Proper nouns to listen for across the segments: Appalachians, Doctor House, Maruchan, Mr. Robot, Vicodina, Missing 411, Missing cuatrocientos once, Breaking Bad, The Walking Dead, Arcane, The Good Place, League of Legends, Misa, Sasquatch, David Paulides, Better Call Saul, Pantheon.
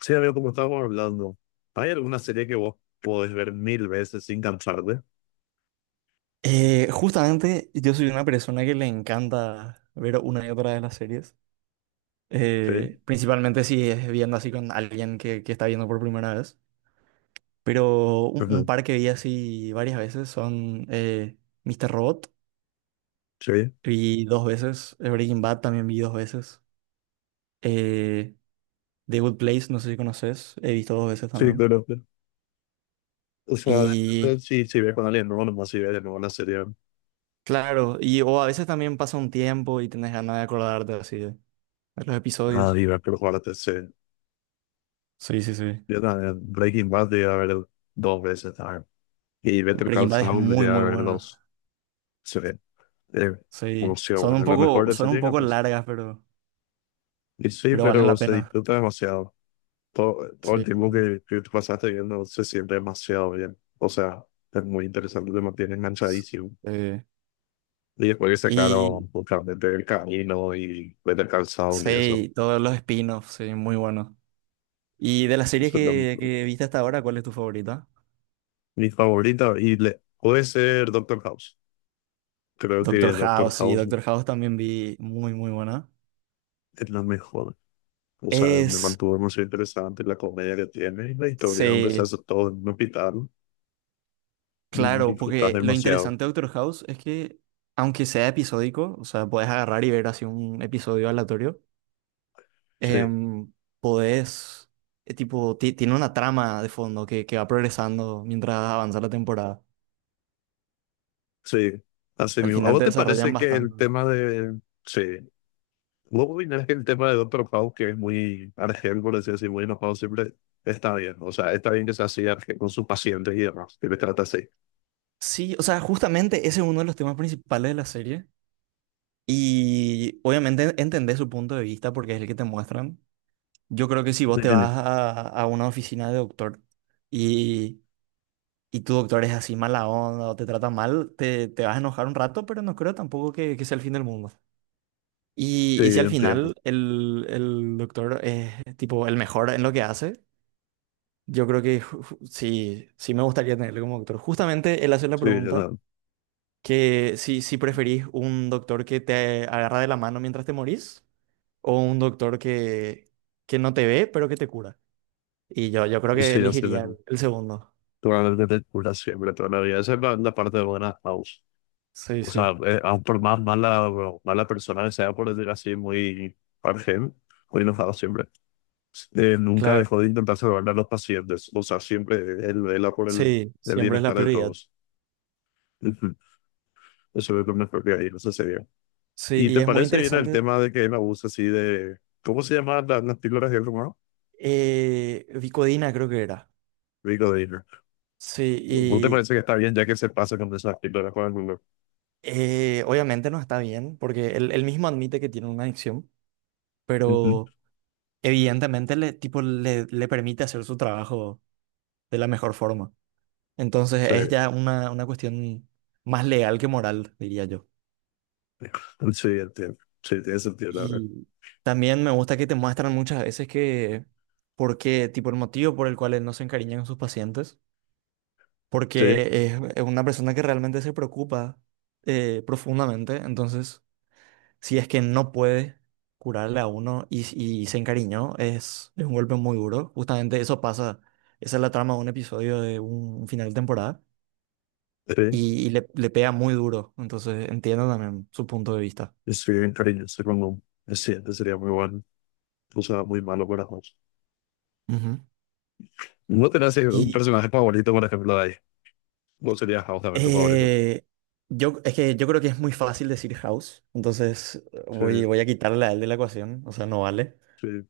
Sí, amigo, como estábamos hablando, ¿hay alguna serie que vos podés ver mil veces sin cansarte? Justamente yo soy una persona que le encanta ver una y otra de las series, Sí, principalmente si es viendo así con alguien que está viendo por primera vez, pero un ujú, par que vi así varias veces son Mr. Robot, sí, vi dos veces, Breaking Bad también vi dos veces, eh, The Good Place, no sé si conoces, he visto dos veces sí, también. claro. Claro. O sea, Y depende si ves con alguien nuevo, nomás si ves de nuevo una serie, claro, y o a veces también pasa un tiempo y tenés ganas de acordarte así de los ah, episodios. y ves por jugarte, sí. Sí, sí, sí. Yo también, Breaking Bad llegué a ver dos veces, ah, y Better Breaking Call Bad es Saul muy, llegué a muy ver buena. dos, sí. Eh, bueno, Sí. sí, bueno, la mejor de Son un serie, poco capaz. largas, Y sí, pero valen pero la se pena. disfruta demasiado. Todo el Sí, sí, tiempo sí. que te pasaste viendo se siente demasiado bien. O sea, es muy interesante, te mantiene enganchadísimo. Sí. Y después que Y sacaron justamente el camino y ver el calzado y eso. sí, todos los spin-offs, sí, muy buenos. Y de las series Eso es lo que, mismo. que viste hasta ahora, ¿cuál es tu favorita? Mi favorita, y le, puede ser Doctor House. Creo que Doctor Doctor House, sí, House Doctor House también vi muy, muy buena. es la mejor. O sea, me Es, mantuvo muy interesante la comedia que tiene y la historia donde se sí, hace todo en un hospital. claro, Disfrutas porque lo demasiado. interesante de Doctor House es que, aunque sea episódico, o sea, puedes agarrar y ver así un episodio aleatorio, Sí, em, podés, tipo, tiene una trama de fondo que va progresando mientras avanza la temporada. sí, así Al mismo. ¿A final vos te te desarrollan parece que el bastante. tema de... Sí, luego viene el tema de Doctor House, que es muy argel, por decir así, decir, muy enojado siempre, está bien. O sea, está bien que sea así argel con sus pacientes y demás, que le trata así. Sí, o sea, justamente ese es uno de los temas principales de la serie. Y obviamente entendés su punto de vista porque es el que te muestran. Yo creo que si ¿Me vos te entiendes? vas a una oficina de doctor y, y tu doctor es así mala onda o te trata mal, te vas a enojar un rato, pero no creo tampoco que sea el fin del mundo. Sí, Y si al entiendo. final el doctor es tipo el mejor en lo que hace, yo creo que sí, sí me gustaría tenerlo como doctor. Justamente él hace la Sí, pregunta no. que si, si preferís un doctor que te agarra de la mano mientras te morís o un doctor que no te ve pero que te cura. Y yo creo Pues que sí, así elegiría mismo. el segundo. Probablemente te cura siempre, toda la vida. Esa es la parte buena de House. Sí, O sí. sea, aun por más mala, mala persona que sea, por decir así, muy argel, muy enojado siempre, nunca Claro. dejó de intentar salvar a los pacientes. O sea, siempre él vela por Sí, el siempre es la bienestar de prioridad. todos. Eso es lo mejor que hay, eso sería. Sí, ¿Y y te es muy parece bien el interesante. tema de que él abusa así de... ¿Cómo se llaman las píldoras de rumor? Vicodina creo que era. Rico Dealer. ¿Vos te Sí. parece que está bien ya que se pasa con esas píldoras con el rumor? Obviamente no está bien, porque él mismo admite que tiene una adicción, Ujú. pero evidentemente le, tipo, le permite hacer su trabajo de la mejor forma. Entonces Sí, es ya una cuestión más legal que moral, diría yo. sí, entiendo. Sí, tiene sentido, la verdad. Y también me gusta que te muestran muchas veces que, por qué, tipo, el motivo por el cual él no se encariña con sus pacientes, Sí, porque es una persona que realmente se preocupa profundamente, entonces... si es que no puede curarle a uno y se encariñó, es un golpe muy duro. Justamente eso pasa, esa es la trama de un episodio de un final de temporada sí. Y le pega muy duro. Entonces entiendo también su punto de vista. Es bien cariñoso con un... Es cierto, sería muy bueno. O sea, muy malo para House. Ujú. ¿No tenés un Y personaje favorito, por ejemplo, de ahí? ¿Vos serías House también tu favorito? eh, yo, es que yo creo que es muy fácil decir House, entonces Sí, voy, voy a quitarle a él de la ecuación, o sea, no vale. sí.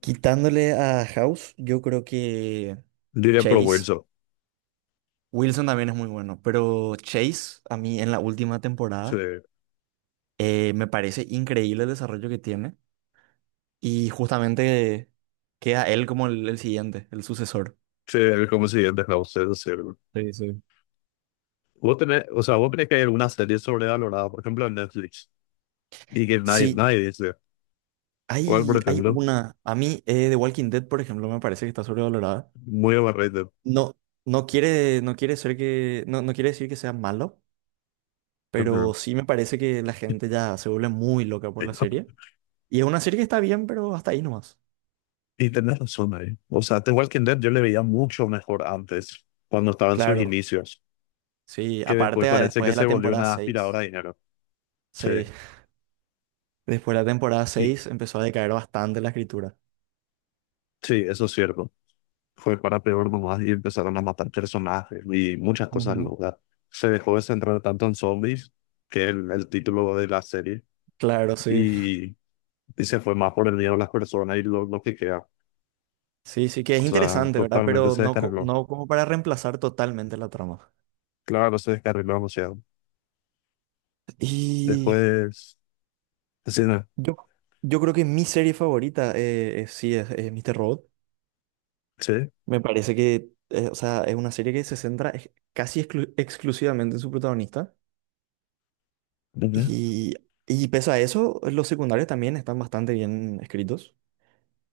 Quitándole a House, yo creo que Diría Pro Chase. Wilson. Wilson también es muy bueno, pero Chase, a mí en la última Sí, temporada, me parece increíble el desarrollo que tiene y justamente queda él como el siguiente, el sucesor. sí, el como siguiente House, eso sí. Sí, sí. Vos tenés, o sea, vos crees que hay alguna serie sobrevalorada, por ejemplo, en Netflix, y que nadie, Sí, nadie dice, ¿cuál, por hay ejemplo? una, a mí The Walking Dead, por ejemplo, me parece que está sobrevalorada. Muy overrated. No, no quiere ser que, no, no quiere decir que sea malo, pero sí me parece que la gente ya se vuelve muy loca por la serie. Y es una serie que está bien, pero hasta ahí nomás. Y tenés razón ahí. O sea, The Walking Dead yo le veía mucho mejor antes, cuando estaba en sus Claro. inicios, Sí, que después aparte ah, parece después que de se la volvió temporada una aspiradora 6, de dinero. Sí, sí, después de la temporada y, 6 empezó a decaer bastante la escritura. sí, eso es cierto. Fue para peor nomás y empezaron a matar personajes y muchas cosas Ujú. locas. Se dejó de centrar tanto en zombies, que es el título de la serie, Claro, sí. y y se fue más por el miedo a las personas y lo que queda. Sí, sí que es O sea, interesante, ¿verdad? totalmente Pero se no, descarriló. no como para reemplazar totalmente la trama. Claro, se descarriló demasiado. Y Después, sí, no, yo, yo creo que mi serie favorita sí es Mr. Robot. sí, Me parece que, o sea, es una serie que se centra casi exclusivamente en su protagonista. ujú. Y, y pese a eso, los secundarios también están bastante bien escritos.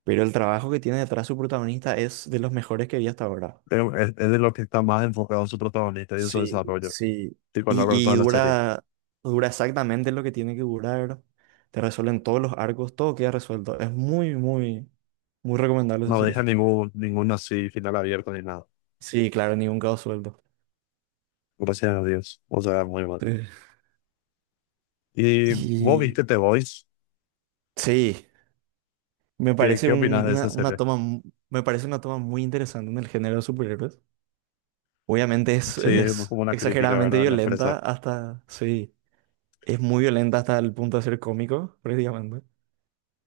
Pero el trabajo que tiene detrás su protagonista es de los mejores que vi hasta ahora. Pero es de lo que está más enfocado su protagonista y en su Sí, desarrollo. sí. Tipo, a lo largo de Y toda la serie. dura, dura exactamente lo que tiene que durar. Te resuelven todos los arcos, todo queda resuelto. Es muy, muy, muy recomendable esa No serie. deja ningún así final abierto ni nada. Sí, claro, ningún cabo suelto. Gracias a Dios. O sea, muy mal. eh, ¿Y vos Y viste The Voice? sí, me parece Qué opinas de esa serie? Me parece una toma muy interesante en el género de superhéroes. Obviamente Sí, es es como una crítica, exageradamente ¿verdad? La violenta empresa. hasta, sí. Es muy violenta hasta el punto de ser cómico, prácticamente.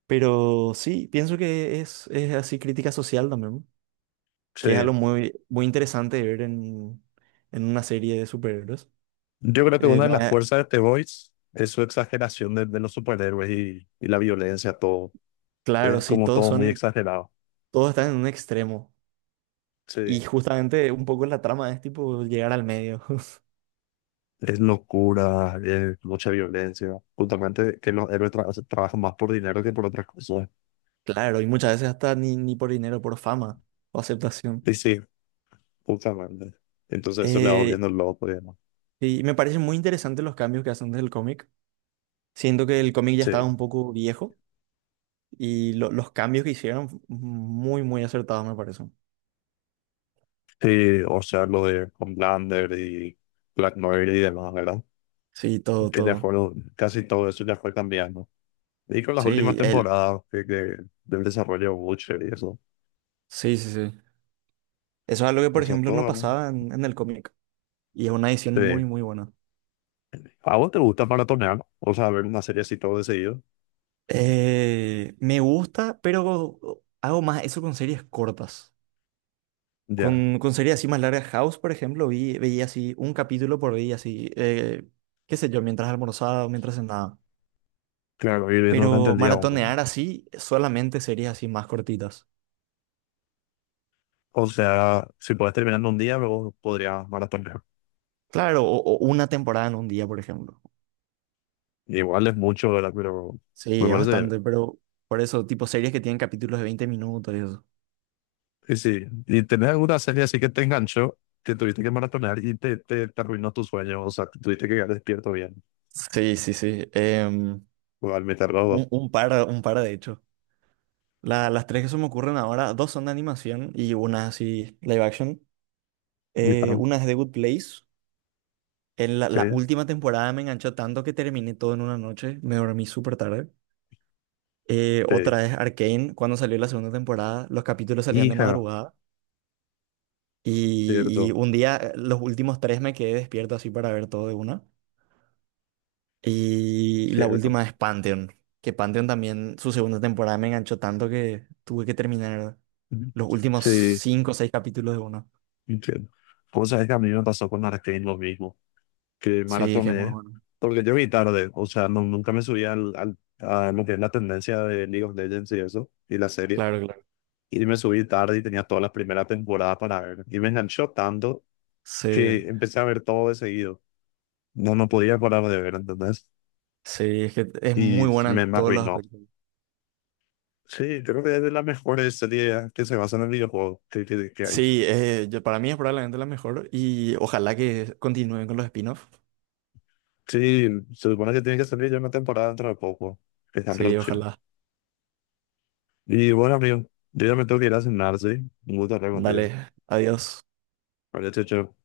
Pero sí, pienso que es así crítica social también, Sí. que es algo muy, muy interesante de ver en una serie de superhéroes. Yo creo que una de No las es- fuerzas de The Voice es su exageración de los superhéroes y la violencia, todo. claro, Es sí, como todos todo muy son, exagerado. todos están en un extremo. Y Sí. justamente un poco la trama es tipo llegar al medio. Es locura, es mucha violencia. Justamente que los héroes trabajan más por dinero que por otras cosas. Claro, y muchas veces hasta ni, ni por dinero, por fama o aceptación. Y sí, justamente. Entonces eso le va Eh, volviendo loco, digamos. y me parecen muy interesantes los cambios que hacen desde el cómic. Siento que el cómic ya estaba Sí. un poco viejo. Y los cambios que hicieron, muy, muy acertados, me parece. Sí, o sea, lo de Homelander y Black Noir y demás, ¿verdad? Sí, todo, Que ya todo. fueron, casi todo eso ya fue cambiando. Y con las últimas Sí, él. temporadas que del desarrollo de Butcher y eso. Sí, sí, sí. Eso es algo que, O por sea, ejemplo, todo, no las- pasaba en el cómic. Y es una edición muy, Sí. muy buena. ¿A vos te gusta maratonear? O sea, ver una serie así todo de seguido. Me gusta, pero hago más eso con series cortas. Ya, Con series así más largas. House, por ejemplo, vi, veía así un capítulo por día, así, qué sé yo, mientras almorzaba o mientras cenaba. claro, ir viendo durante Pero el día uno. maratonear así, solamente series así más cortitas. O sea, si podés terminar en un día, luego podrías maratonear. Claro, o una temporada en un día, por ejemplo. Igual es mucho, ¿verdad? Pero me Sí, es parece bien. bastante, pero por eso, tipo series que tienen capítulos de 20 minutos y eso. Y sí, ¿y tenés alguna serie así que te enganchó, que tuviste que maratonear y te arruinó tu sueño? O sea, que tuviste que quedar despierto bien. Sí, sí, sí. Igual me tardó. Un par de hecho. Las tres que se me ocurren ahora, dos son de animación y una así live action. Y, ah, Una es The Good Place. En la, la sí, última temporada me enganchó tanto que terminé todo en una noche. Me dormí súper tarde. Sí. Otra es Arcane. Cuando salió la segunda temporada, los capítulos salían de Hija, madrugada. Y cierto, un día, los últimos tres me quedé despierto así para ver todo de una. Y la cierto. última es Pantheon, que Pantheon también, su segunda temporada me enganchó tanto que tuve que terminar Ujú. los últimos Sí. cinco o seis capítulos de uno. Entiendo. Vos sabés que a mí me pasó con Arcane lo mismo, que Sí, es que es muy maratoné, bueno. porque yo vi tarde, o sea, no, nunca me subí a lo que es la tendencia de League of Legends y eso, y la serie, Claro, claro. y me subí tarde y tenía todas las primeras temporadas para ver, y me enganchó tanto Sí, que empecé a ver todo de seguido, no podía parar de ver, ¿entendés? sí, es que es Y muy buena en me todos los arruinó. aspectos. Sí, creo que es de las mejores series que se basan en el videojuego que hay. Sí, para mí es probablemente la mejor y ojalá que continúen con los spin-offs. Sí, se supone que tiene que salir ya una temporada dentro de poco, esa Sí, producción. ojalá. Y bueno, amigo, yo ya me tengo que ir a cenar, ¿sí? Un gusto hablar contigo. Dale, adiós. Vale, chao, chao.